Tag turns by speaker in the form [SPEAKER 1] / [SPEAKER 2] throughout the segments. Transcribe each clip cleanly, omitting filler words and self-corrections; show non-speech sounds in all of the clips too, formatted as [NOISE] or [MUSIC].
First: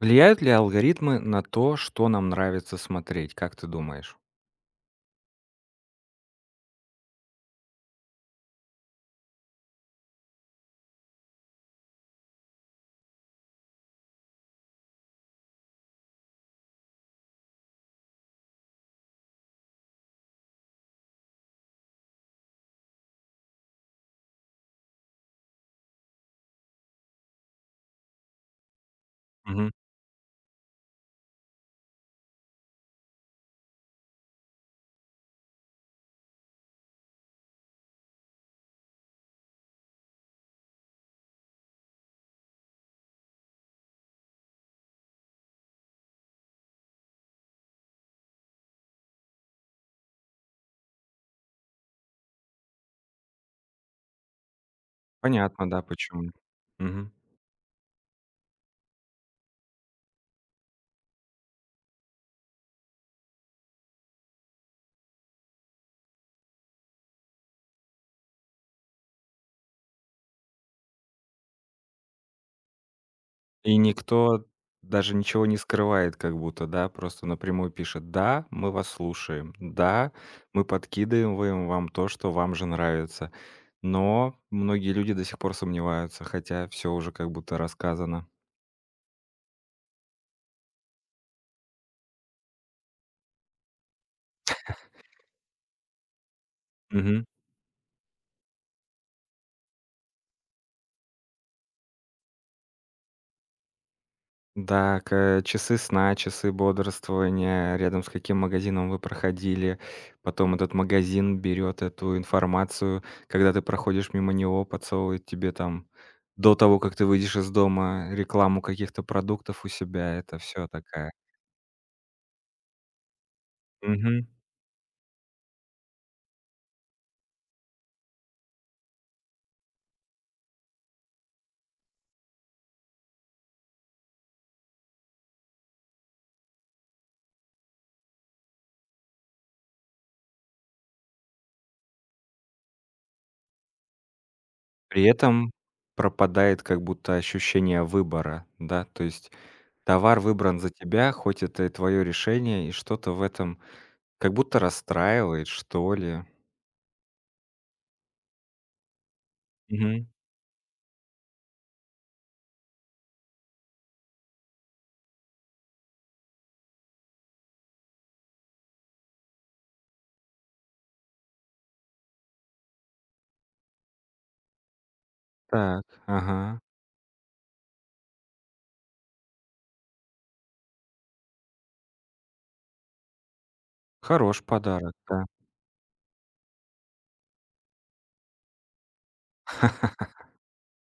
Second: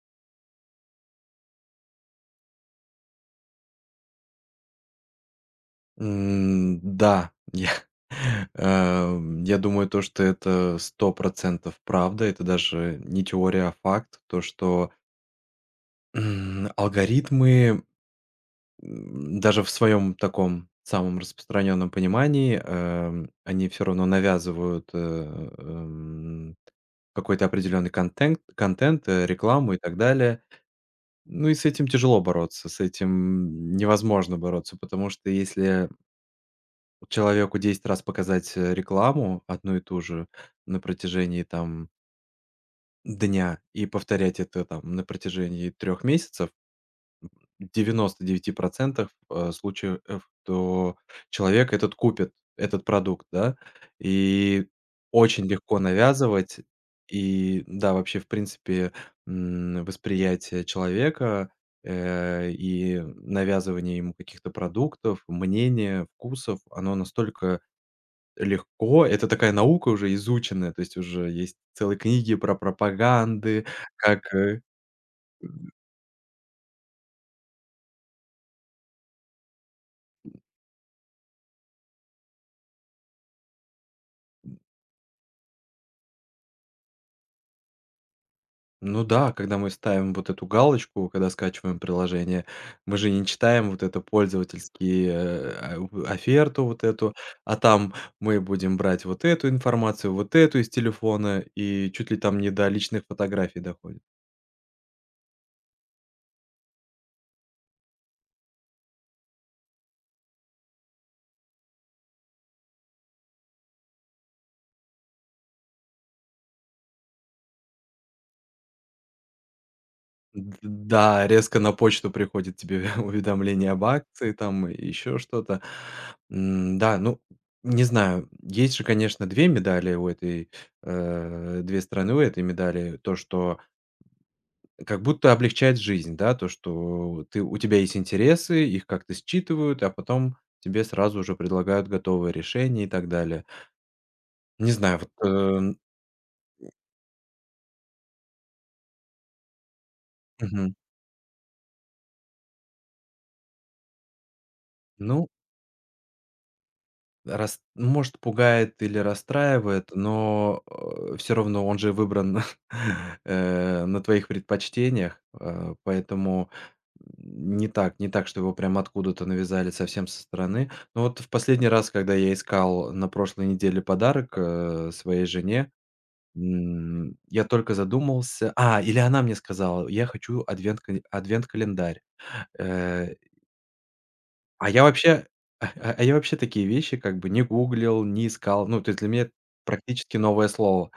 [SPEAKER 1] Влияют ли алгоритмы на то, что нам нравится смотреть, как ты думаешь?
[SPEAKER 2] Да, [LAUGHS] я думаю, то, что это 100% правда. Это даже не теория, а факт. То, что, алгоритмы, даже в своем таком самом распространенном понимании, они все равно навязывают, эм, какой-то определенный контент,
[SPEAKER 1] Мгм.
[SPEAKER 2] рекламу и так далее. Ну и с этим тяжело бороться, с этим невозможно бороться, потому что если человеку 10 раз показать, рекламу одну и ту же на протяжении, там, дня и повторять это, там, на протяжении 3 месяцев, в 99 случаев, то человек этот купит, этот продукт, да. И очень
[SPEAKER 1] Понятно,
[SPEAKER 2] легко
[SPEAKER 1] да, почему.
[SPEAKER 2] навязывать.
[SPEAKER 1] Мгм.
[SPEAKER 2] И да, вообще, в принципе, восприятие человека, и навязывание ему каких-то продуктов, мнения, вкусов, оно настолько легко. Это такая наука уже изученная, то есть уже есть целые книги про пропаганды,
[SPEAKER 1] И
[SPEAKER 2] как,
[SPEAKER 1] никто
[SPEAKER 2] э
[SPEAKER 1] даже ничего не скрывает как будто, да, просто напрямую пишет: "Да, мы вас слушаем. Да, мы подкидываем вам то, что вам же нравится". Но многие люди до сих пор сомневаются, хотя все уже как будто рассказано.
[SPEAKER 2] Ну да, когда мы ставим вот эту галочку, когда скачиваем приложение, мы же не читаем вот это пользовательские, в оферту вот эту, а там мы будем брать вот эту информацию, вот эту из телефона, и чуть ли там не до личных фотографий доходит.
[SPEAKER 1] Да, к часы сна, часы бодрствования, рядом с каким магазином вы проходили. Потом этот магазин берет эту информацию, когда ты проходишь мимо него, подсовывает тебе там до того, как ты выйдешь из дома, рекламу каких-то продуктов у себя. Это
[SPEAKER 2] Д
[SPEAKER 1] все такая.
[SPEAKER 2] да, резко на почту приходит тебе [LAUGHS] уведомление об
[SPEAKER 1] Мгм.
[SPEAKER 2] акции там и еще что-то. Да, ну, не знаю, есть же, конечно, 2 медали у этой, 2 стороны у этой медали. То, что как будто облегчает жизнь, да, то, что ты у тебя есть интересы, их как-то считывают, а потом тебе сразу же предлагают готовое решение и так далее. Не знаю,
[SPEAKER 1] При
[SPEAKER 2] вот,
[SPEAKER 1] этом пропадает как будто ощущение выбора, да, то есть товар выбран за
[SPEAKER 2] мгм.
[SPEAKER 1] тебя, хоть это и твое решение, и что-то в этом как будто
[SPEAKER 2] Ну
[SPEAKER 1] расстраивает, что ли.
[SPEAKER 2] Рас может, пугает или расстраивает, но, все равно он же выбран, [LAUGHS] на твоих предпочтениях, поэтому не так, что его прям откуда-то навязали совсем со стороны. Но вот в последний раз, когда я искал на прошлой неделе подарок, своей жене,
[SPEAKER 1] Так, ага.
[SPEAKER 2] я только задумался, или она мне сказала: "Я хочу адвент-календарь". Э
[SPEAKER 1] Хорош
[SPEAKER 2] а я
[SPEAKER 1] подарок, да.
[SPEAKER 2] вообще [LAUGHS] А я вообще такие вещи как бы не гуглил, не искал. Ну, то есть для меня это практически новое слово.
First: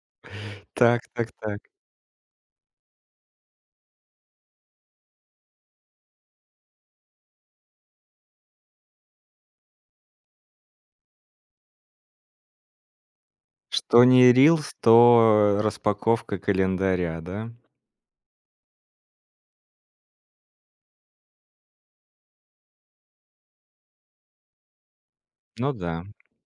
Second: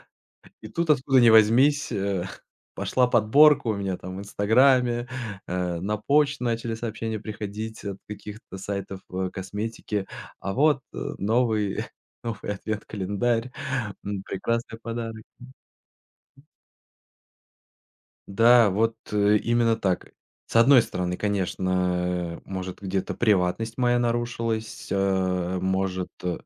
[SPEAKER 2] И тут
[SPEAKER 1] Так,
[SPEAKER 2] откуда ни
[SPEAKER 1] так, так.
[SPEAKER 2] возьмись, [LAUGHS] пошла подборка у меня там в "Инстаграме", [LAUGHS] на почту начали сообщения приходить от каких-то сайтов, косметики. А вот, новый [LAUGHS] новый ответ-календарь,
[SPEAKER 1] Что не рилс,
[SPEAKER 2] прекрасный подарок.
[SPEAKER 1] то распаковка календаря, да?
[SPEAKER 2] Да, вот, именно так. С одной стороны, конечно, может, где-то приватность моя нарушилась, э,
[SPEAKER 1] Ну да,
[SPEAKER 2] может, э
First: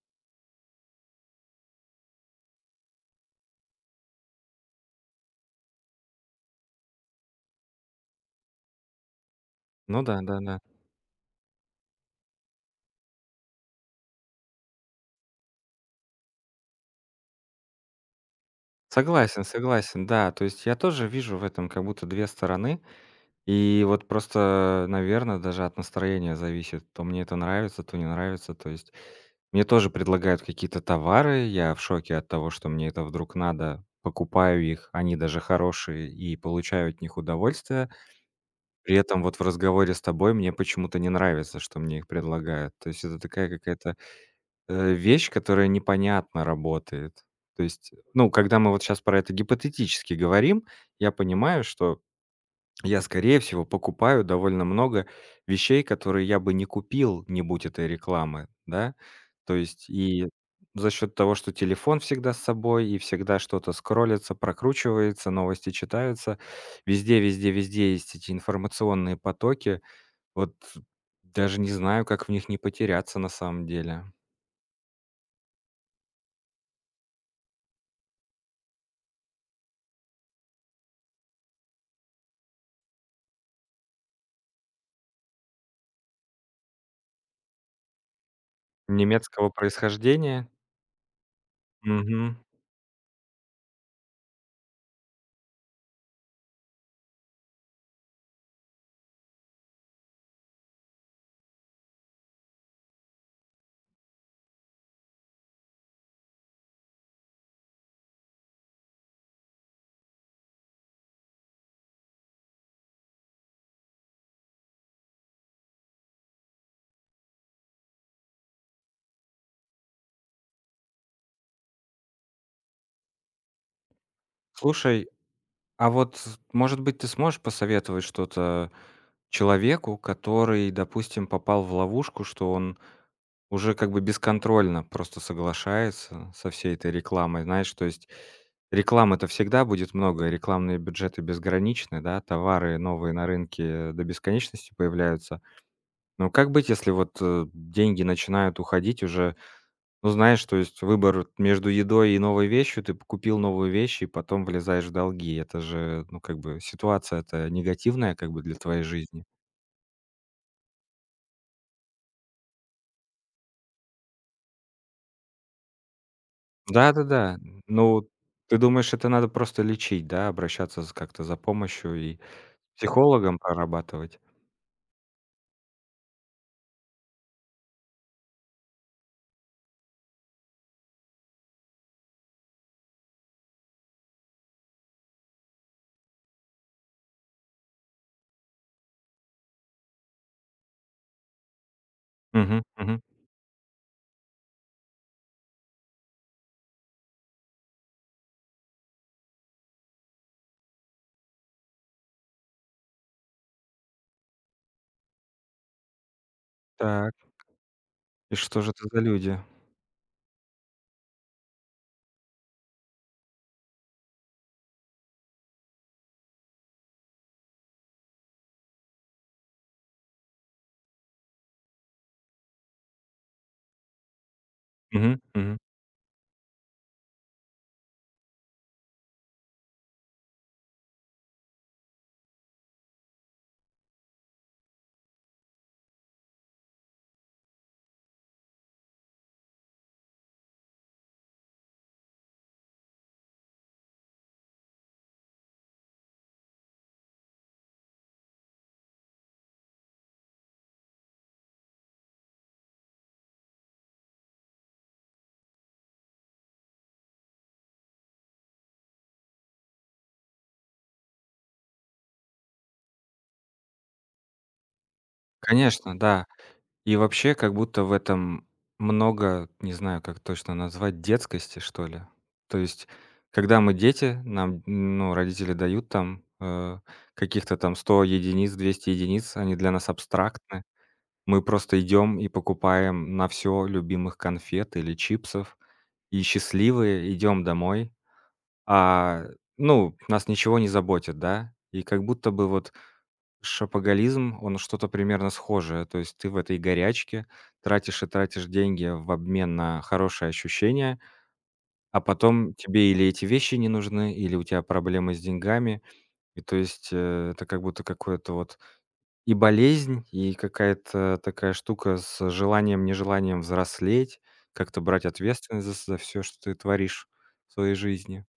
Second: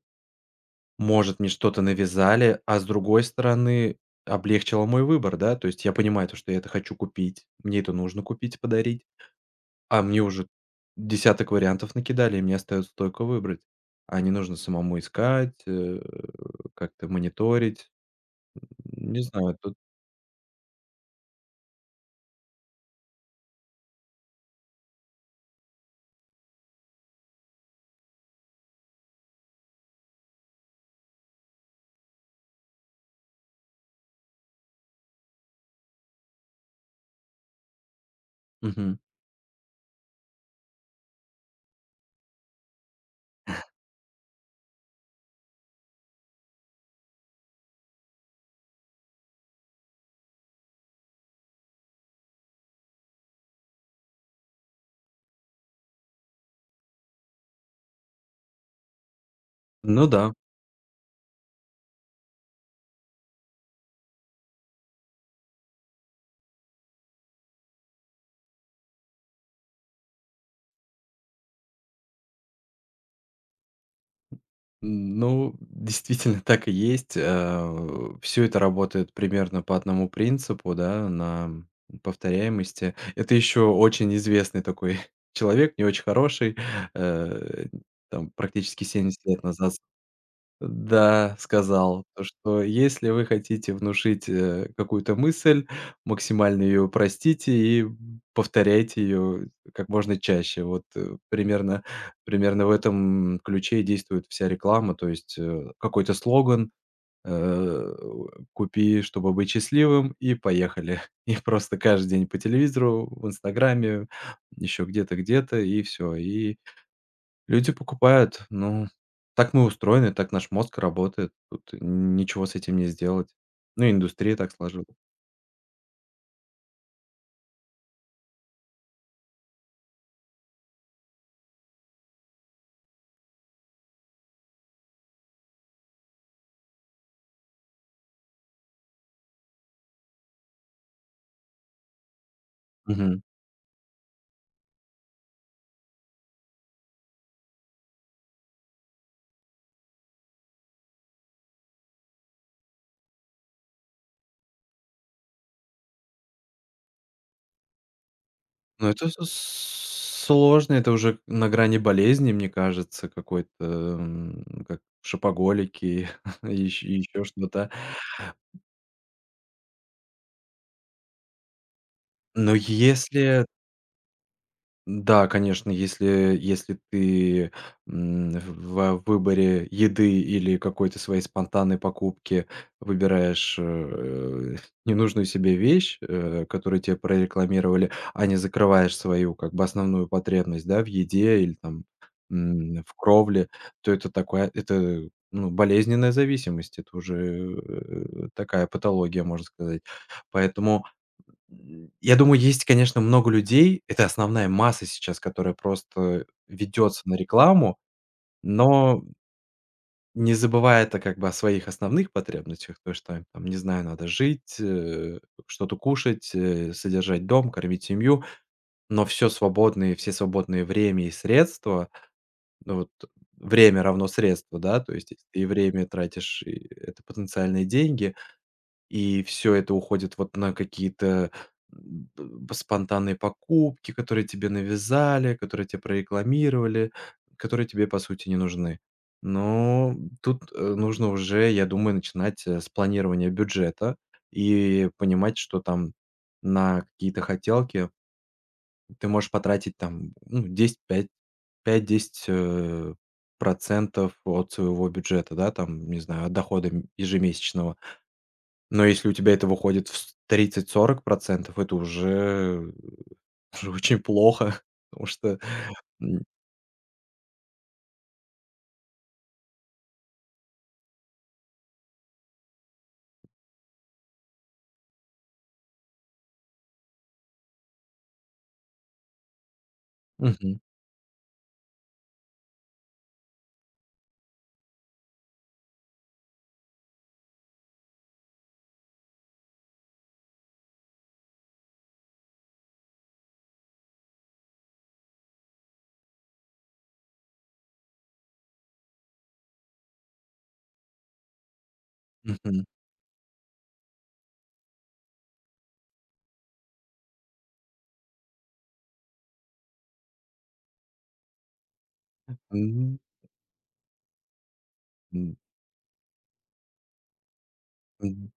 [SPEAKER 2] Может, мне что-то навязали, а с другой стороны, облегчило мой выбор, да. То есть я понимаю то, что я это хочу купить, мне это нужно купить, подарить, а
[SPEAKER 1] ну да,
[SPEAKER 2] мне уже
[SPEAKER 1] да-да.
[SPEAKER 2] десяток вариантов накидали, и мне остается только выбрать. А не нужно самому искать, как-то мониторить. Не
[SPEAKER 1] Согласен,
[SPEAKER 2] знаю, тут.
[SPEAKER 1] согласен, да. То есть я тоже вижу в этом как будто 2 стороны. И вот просто, наверное, даже от настроения зависит. То мне это нравится, то не нравится. То есть мне тоже предлагают какие-то товары. Я в шоке от того, что мне это вдруг надо. Покупаю их, они даже хорошие, и получаю от них удовольствие. При
[SPEAKER 2] Мгм.
[SPEAKER 1] этом вот в разговоре с тобой мне почему-то не нравится, что мне их предлагают. То есть это такая какая-то, вещь, которая непонятно работает. То есть, ну, когда мы вот сейчас про это гипотетически говорим, я понимаю, что я, скорее всего, покупаю довольно много вещей, которые я бы не купил, не будь этой рекламы, да. То есть
[SPEAKER 2] Ну
[SPEAKER 1] и
[SPEAKER 2] да.
[SPEAKER 1] за счет того, что телефон всегда с собой, и всегда что-то скроллится, прокручивается, новости читаются, везде везде везде есть эти информационные потоки. Вот даже не знаю, как в них не потеряться на самом деле.
[SPEAKER 2] Ну, действительно, так и есть. Все это работает примерно по одному принципу, да, на повторяемости. Это еще очень известный такой [LAUGHS] человек, не очень хороший, э, там практически 70 лет
[SPEAKER 1] Немецкого
[SPEAKER 2] назад,
[SPEAKER 1] происхождения?
[SPEAKER 2] да, сказал, то
[SPEAKER 1] Мгм.
[SPEAKER 2] что если вы хотите внушить, какую-то мысль, максимально ее простите и повторяйте ее как можно чаще. Вот, примерно в этом ключе и действует вся реклама. То есть, какой-то слоган, э, "Купи, чтобы быть счастливым", и поехали. [LAUGHS] И просто каждый день по телевизору, в "Инстаграме", еще где-то, где-то, и все. И люди покупают, ну, так мы устроены, так наш мозг работает, тут ничего с этим не сделать. Ну, индустрия так сложилась.
[SPEAKER 1] Слушай, а вот, может быть, ты сможешь посоветовать что-то человеку, который, допустим, попал в ловушку, что он уже как бы бесконтрольно просто соглашается со всей этой рекламой. Знаешь, то есть рекламы-то всегда будет много, рекламные бюджеты безграничны, да, товары новые
[SPEAKER 2] Мгм.
[SPEAKER 1] на рынке до бесконечности появляются. Но как быть, если вот деньги начинают уходить уже. Ну, знаешь, то есть выбор между едой и новой вещью, ты купил новую вещь и потом влезаешь в долги. Это же, ну, как бы ситуация-то негативная как бы для твоей
[SPEAKER 2] Но это
[SPEAKER 1] жизни.
[SPEAKER 2] с сложно, это уже на грани болезни, мне кажется, какой-то, как шопоголики, [LAUGHS] ещ еще
[SPEAKER 1] Да-да-да.
[SPEAKER 2] что-то.
[SPEAKER 1] Ну, ты думаешь, это надо просто лечить, да, обращаться з как-то за помощью и
[SPEAKER 2] Но
[SPEAKER 1] психологом
[SPEAKER 2] если
[SPEAKER 1] прорабатывать?
[SPEAKER 2] Да, конечно, если ты, в выборе еды или какой-то своей спонтанной покупки выбираешь, [LAUGHS] ненужную себе вещь, которую тебе прорекламировали, а не закрываешь свою как бы основную потребность, да, в еде или там,
[SPEAKER 1] Мгм,
[SPEAKER 2] в
[SPEAKER 1] мгм.
[SPEAKER 2] кровле, то это такое это, ну, болезненная зависимость. Это уже, такая патология, можно сказать. Поэтому я думаю, есть, конечно, много людей. Это основная масса сейчас, которая просто ведется
[SPEAKER 1] Так,
[SPEAKER 2] на рекламу,
[SPEAKER 1] и что же это за
[SPEAKER 2] но
[SPEAKER 1] люди?
[SPEAKER 2] не забывая это как бы о своих основных потребностях, то, что им там, не знаю, надо жить, что-то кушать, содержать дом, кормить семью, но все свободное время и средства, ну вот время равно средства, да, то есть
[SPEAKER 1] Мгм,
[SPEAKER 2] если ты и
[SPEAKER 1] мгм.
[SPEAKER 2] время тратишь, и это потенциальные деньги. И все это уходит вот на какие-то, м, б спонтанные покупки, которые тебе навязали, которые тебе прорекламировали, которые тебе, по сути, не нужны. Но тут, нужно уже, я думаю, начинать, с планирования бюджета и понимать, что там на какие-то хотелки ты можешь потратить там, ну, 10, 5 5-10, процентов от своего бюджета, да, там, не знаю, от дохода ежемесячного. Но если у тебя это выходит в 30-40%, это уже [LAUGHS] уже очень плохо, [LAUGHS] потому что,
[SPEAKER 1] Конечно,
[SPEAKER 2] м,
[SPEAKER 1] да. И вообще, как будто в этом много, не знаю, как точно назвать, детскости, что ли. То есть, когда мы дети, нам, ну, родители дают там, каких-то там 100 единиц, 200 единиц, они для нас
[SPEAKER 2] мгм,
[SPEAKER 1] абстрактны. Мы просто идем и покупаем на все любимых конфет или чипсов, и счастливые идем домой. А, ну, нас ничего не заботит, да? И как будто бы вот шопоголизм, он что-то примерно схожее. То есть ты в этой горячке тратишь и тратишь деньги в обмен на хорошее ощущение, а потом
[SPEAKER 2] мгм,
[SPEAKER 1] тебе или эти вещи не нужны, или у тебя проблемы с деньгами. И то есть это как будто какое-то вот и болезнь, и какая-то такая штука с желанием, нежеланием взрослеть, как-то брать
[SPEAKER 2] м,
[SPEAKER 1] ответственность за, все, что ты творишь в своей жизни.
[SPEAKER 2] м.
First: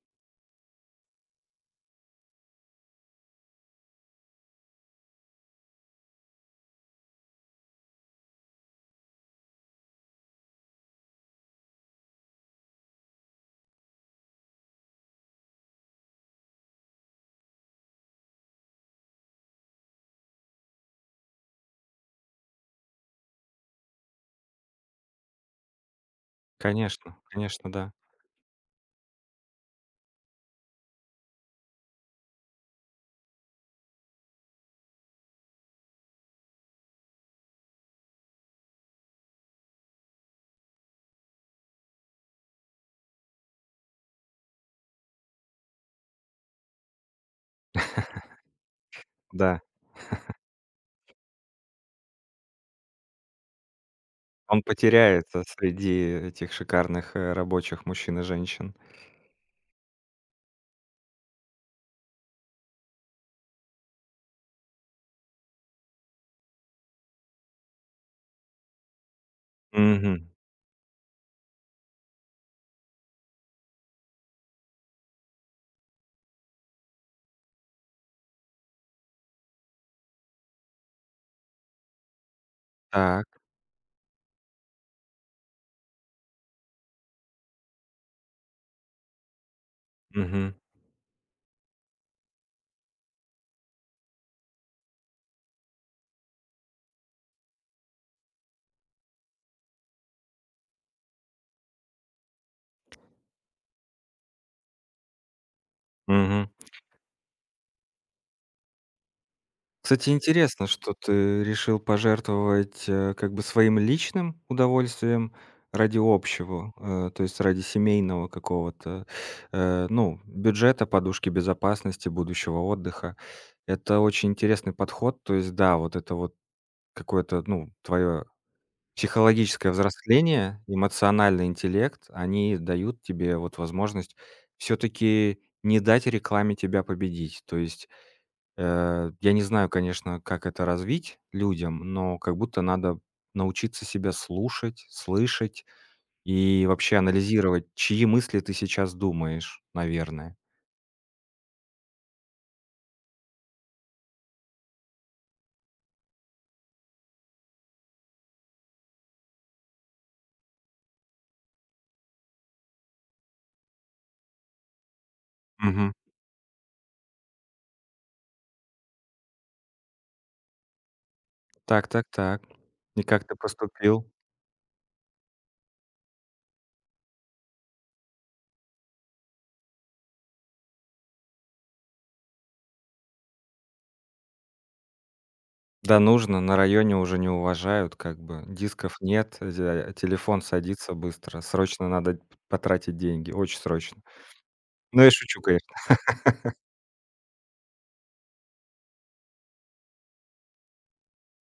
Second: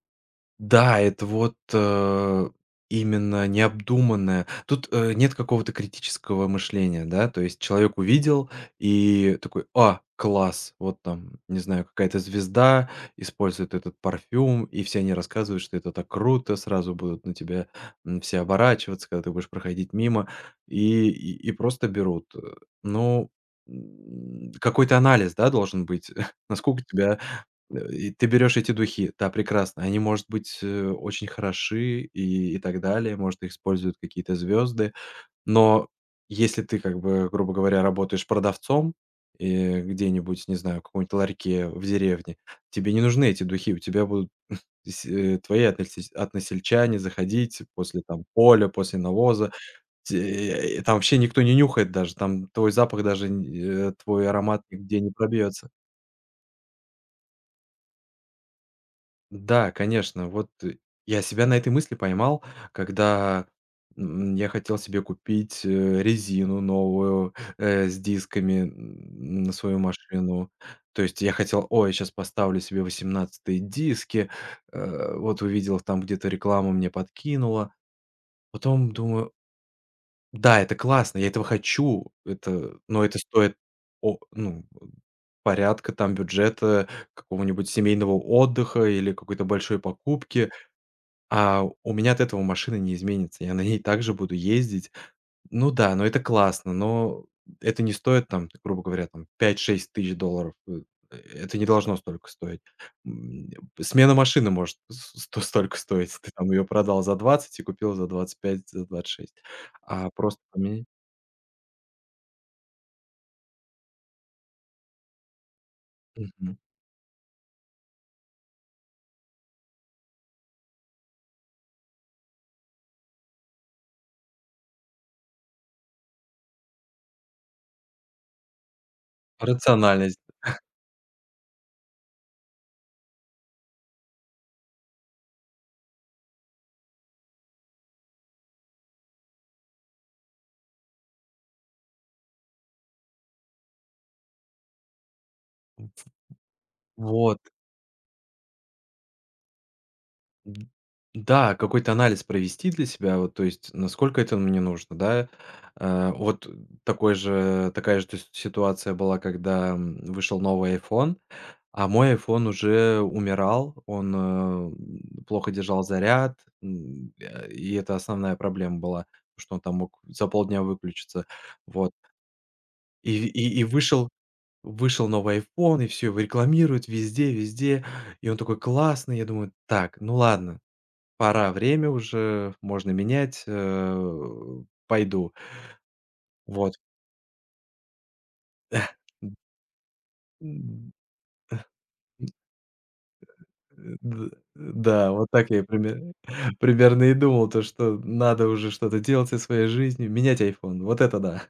[SPEAKER 2] Да, это вот, именно необдуманное. Тут, нет какого-то критического мышления, да. То есть человек увидел и такой: "А, класс!" Вот там, не знаю, какая-то звезда использует этот парфюм, и все они рассказывают, что это так круто, сразу будут на тебя, все оборачиваться, когда ты будешь проходить мимо, и просто берут. Ну, какой-то анализ, да, должен быть, [LAUGHS] насколько
[SPEAKER 1] Конечно,
[SPEAKER 2] тебя.
[SPEAKER 1] конечно, да.
[SPEAKER 2] И ты берешь эти духи, да, прекрасно. Они, может быть, очень хороши и так далее, может, их используют какие-то звезды. Но если ты, как бы, грубо говоря, работаешь продавцом, где-нибудь, не знаю, в каком-нибудь ларьке в деревне, тебе не нужны эти духи. У тебя будут твои односельс односельчане заходить после, там, поля, после навоза.
[SPEAKER 1] Да.
[SPEAKER 2] Там вообще никто не нюхает даже, там твой запах даже нь э, твой
[SPEAKER 1] Он
[SPEAKER 2] аромат нигде не
[SPEAKER 1] потеряется
[SPEAKER 2] пробьется.
[SPEAKER 1] среди этих шикарных, рабочих мужчин и женщин.
[SPEAKER 2] Да, конечно. Вот, я себя на этой мысли поймал, когда, я хотел себе купить, резину новую, с дисками, на свою
[SPEAKER 1] Мгм.
[SPEAKER 2] машину. То есть я хотел: "Ой, сейчас поставлю себе 18-е диски". Вот увидел там где-то рекламу, мне подкинула. Потом думаю: "Да, это классно, я этого хочу". Но это
[SPEAKER 1] Так.
[SPEAKER 2] стоит, о ну, порядка там бюджета какого-нибудь семейного отдыха или какой-то большой покупки.
[SPEAKER 1] Мгм.
[SPEAKER 2] А у меня от этого машина не изменится. Я на ней также буду ездить. Ну да, но это классно, но это не стоит там, грубо говоря, там 5-6 тысяч долларов. Это не должно столько стоить. М, Смена машины может столько стоить. Ты
[SPEAKER 1] Мгм.
[SPEAKER 2] там ее продал за 20 и купил за 25, за 26.
[SPEAKER 1] Кстати,
[SPEAKER 2] А просто
[SPEAKER 1] интересно,
[SPEAKER 2] поменять.
[SPEAKER 1] что ты решил пожертвовать, как бы своим личным удовольствием ради
[SPEAKER 2] Мгм.
[SPEAKER 1] общего, то есть ради семейного какого-то, ну, бюджета, подушки безопасности, будущего отдыха. Это очень интересный подход. То есть да, вот это вот какое-то, ну, твое психологическое
[SPEAKER 2] Рациональность.
[SPEAKER 1] взросление, эмоциональный интеллект, они дают тебе вот возможность все таки не дать рекламе тебя победить. То есть, я не знаю, конечно, как это развить людям, но как будто надо научиться себя слушать, слышать и вообще
[SPEAKER 2] Вот,
[SPEAKER 1] анализировать, чьи мысли ты сейчас думаешь, наверное.
[SPEAKER 2] Д да, какой-то анализ провести для себя, вот, то есть насколько это мне нужно, да. Вот такой же такая же, то есть ситуация была, когда, вышел новый iPhone, а мой iPhone уже умирал, он, плохо держал
[SPEAKER 1] Мгм.
[SPEAKER 2] заряд, и это основная проблема была, что он там мог за полдня выключиться.
[SPEAKER 1] Так,
[SPEAKER 2] Вот.
[SPEAKER 1] так, так. И как
[SPEAKER 2] И
[SPEAKER 1] ты
[SPEAKER 2] и и
[SPEAKER 1] поступил?
[SPEAKER 2] вышел вышел новый iPhone, и все, его рекламируют везде везде, и он такой классный. Я думаю: "Так, ну ладно, пора, время уже, можно менять, пойду".
[SPEAKER 1] Да, нужно, на
[SPEAKER 2] Вот.
[SPEAKER 1] районе уже не уважают, как бы. Дисков нет,
[SPEAKER 2] М,
[SPEAKER 1] телефон садится быстро, срочно надо потратить деньги, очень
[SPEAKER 2] э,
[SPEAKER 1] срочно.
[SPEAKER 2] д
[SPEAKER 1] Ну, я
[SPEAKER 2] да, вот
[SPEAKER 1] шучу,
[SPEAKER 2] так я
[SPEAKER 1] конечно.
[SPEAKER 2] пример [LAUGHS] примерно и думал, то что надо уже что-то делать со своей жизнью, менять iPhone. Вот это да.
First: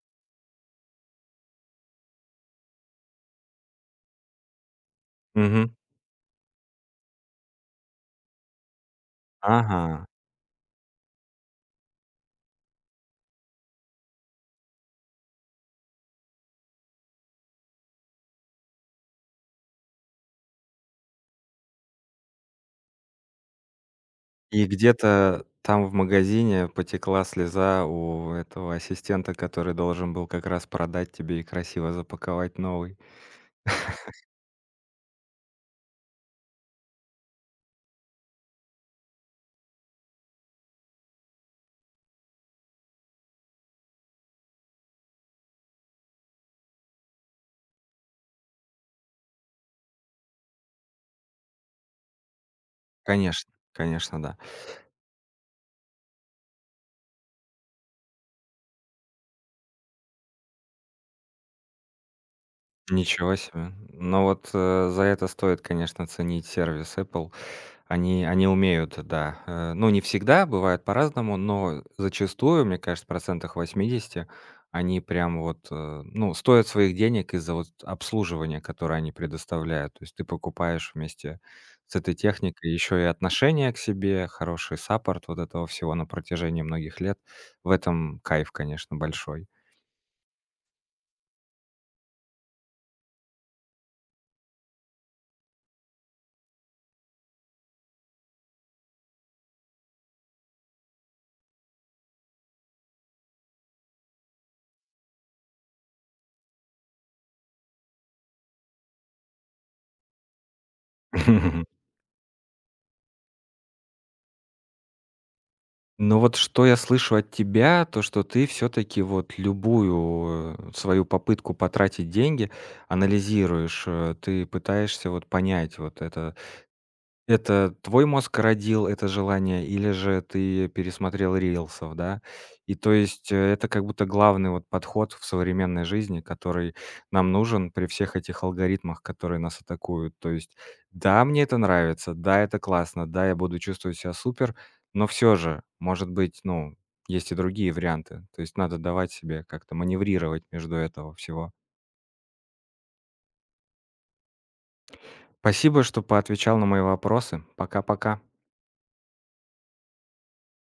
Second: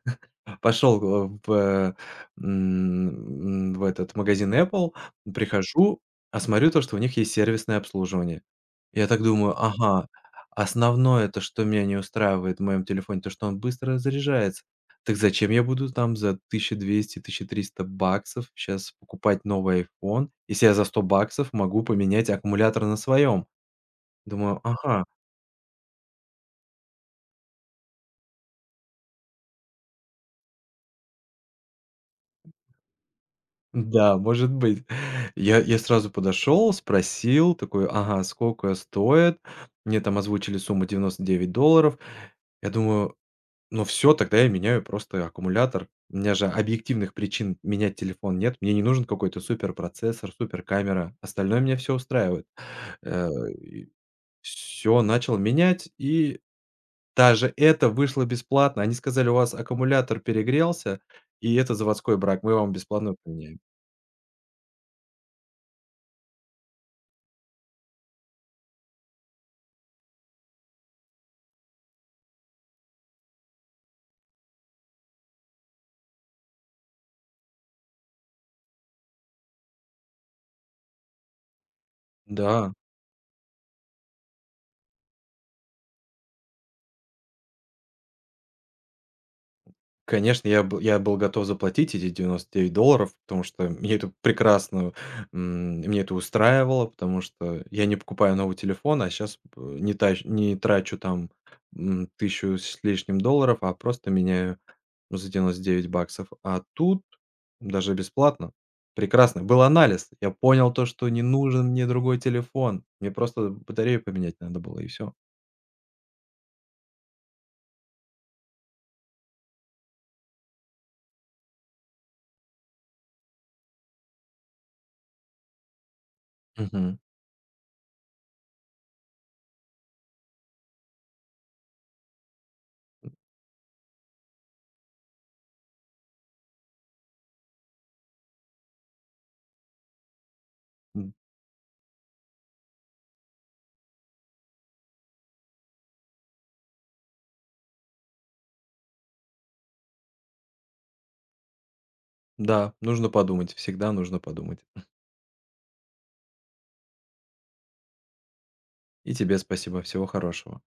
[SPEAKER 2] Пошел, в этот магазин Apple,
[SPEAKER 1] Мгм.
[SPEAKER 2] прихожу, а смотрю то, что у них есть сервисное обслуживание. Я так думаю:
[SPEAKER 1] Ага.
[SPEAKER 2] "Ага, основное то, что меня не устраивает в моем телефоне, то, что он быстро заряжается. Так зачем я буду там за 1200 1300 баксов сейчас покупать новый iPhone, если я за 100 баксов могу поменять аккумулятор на своем?" Думаю:
[SPEAKER 1] И
[SPEAKER 2] "Ага".
[SPEAKER 1] где-то там в магазине потекла слеза у этого ассистента, который должен был как раз продать тебе и красиво запаковать новый.
[SPEAKER 2] Да, может быть. Я сразу подошел, спросил, такой: "Ага, сколько стоит?" Мне там озвучили сумму 99 долларов. Я думаю: "Ну все, тогда я меняю просто аккумулятор". У меня же объективных причин менять телефон нет. Мне не нужен какой-то супер процессор, супер камера. Остальное меня все устраивает. Все,
[SPEAKER 1] Конечно, конечно, да.
[SPEAKER 2] начал менять, и даже это вышло бесплатно. Они сказали: "У вас аккумулятор перегрелся, и это заводской брак. Мы вам бесплатно
[SPEAKER 1] Ничего
[SPEAKER 2] поменяем".
[SPEAKER 1] себе. Но вот, за это стоит, конечно, ценить сервис Apple. Они умеют, да, ну, не всегда, бывает по-разному, но зачастую, мне кажется, в процентах 80 они прям вот, ну, стоят своих денег из-за вот обслуживания, которое они предоставляют. То есть ты покупаешь вместе с этой техникой
[SPEAKER 2] Да.
[SPEAKER 1] еще и отношение к себе, хороший саппорт вот этого всего на протяжении многих лет. В этом кайф, конечно, большой.
[SPEAKER 2] Конечно, я был готов заплатить эти 99 долларов, потому что мне это прекрасно, меня это устраивало, потому что я не покупаю новый телефон, а сейчас не трачу там, 1 с лишним долларов, а просто меняю за 99 баксов. А тут даже бесплатно. Прекрасно. Был анализ. Я понял то, что не нужен
[SPEAKER 1] [LAUGHS]
[SPEAKER 2] мне другой телефон. Мне просто батарею поменять надо было и все.
[SPEAKER 1] Но вот что я слышу от тебя, то что ты все таки вот любую, свою попытку потратить деньги анализируешь, ты пытаешься вот понять вот это
[SPEAKER 2] Мгм.
[SPEAKER 1] это твой мозг родил это желание или же ты пересмотрел рилсов, да? И то есть, это как будто главный вот подход в современной жизни, который нам нужен при всех этих алгоритмах, которые нас атакуют. То есть,
[SPEAKER 2] М,
[SPEAKER 1] да, мне это нравится, да, это классно, да, я буду чувствовать себя супер, но все же, может быть, ну, есть и другие варианты. То есть надо давать себе как-то маневрировать между этого всего.
[SPEAKER 2] да, нужно подумать, всегда нужно подумать.
[SPEAKER 1] Спасибо, что поотвечал на мои вопросы. Пока-пока.
[SPEAKER 2] И тебе спасибо. Всего хорошего.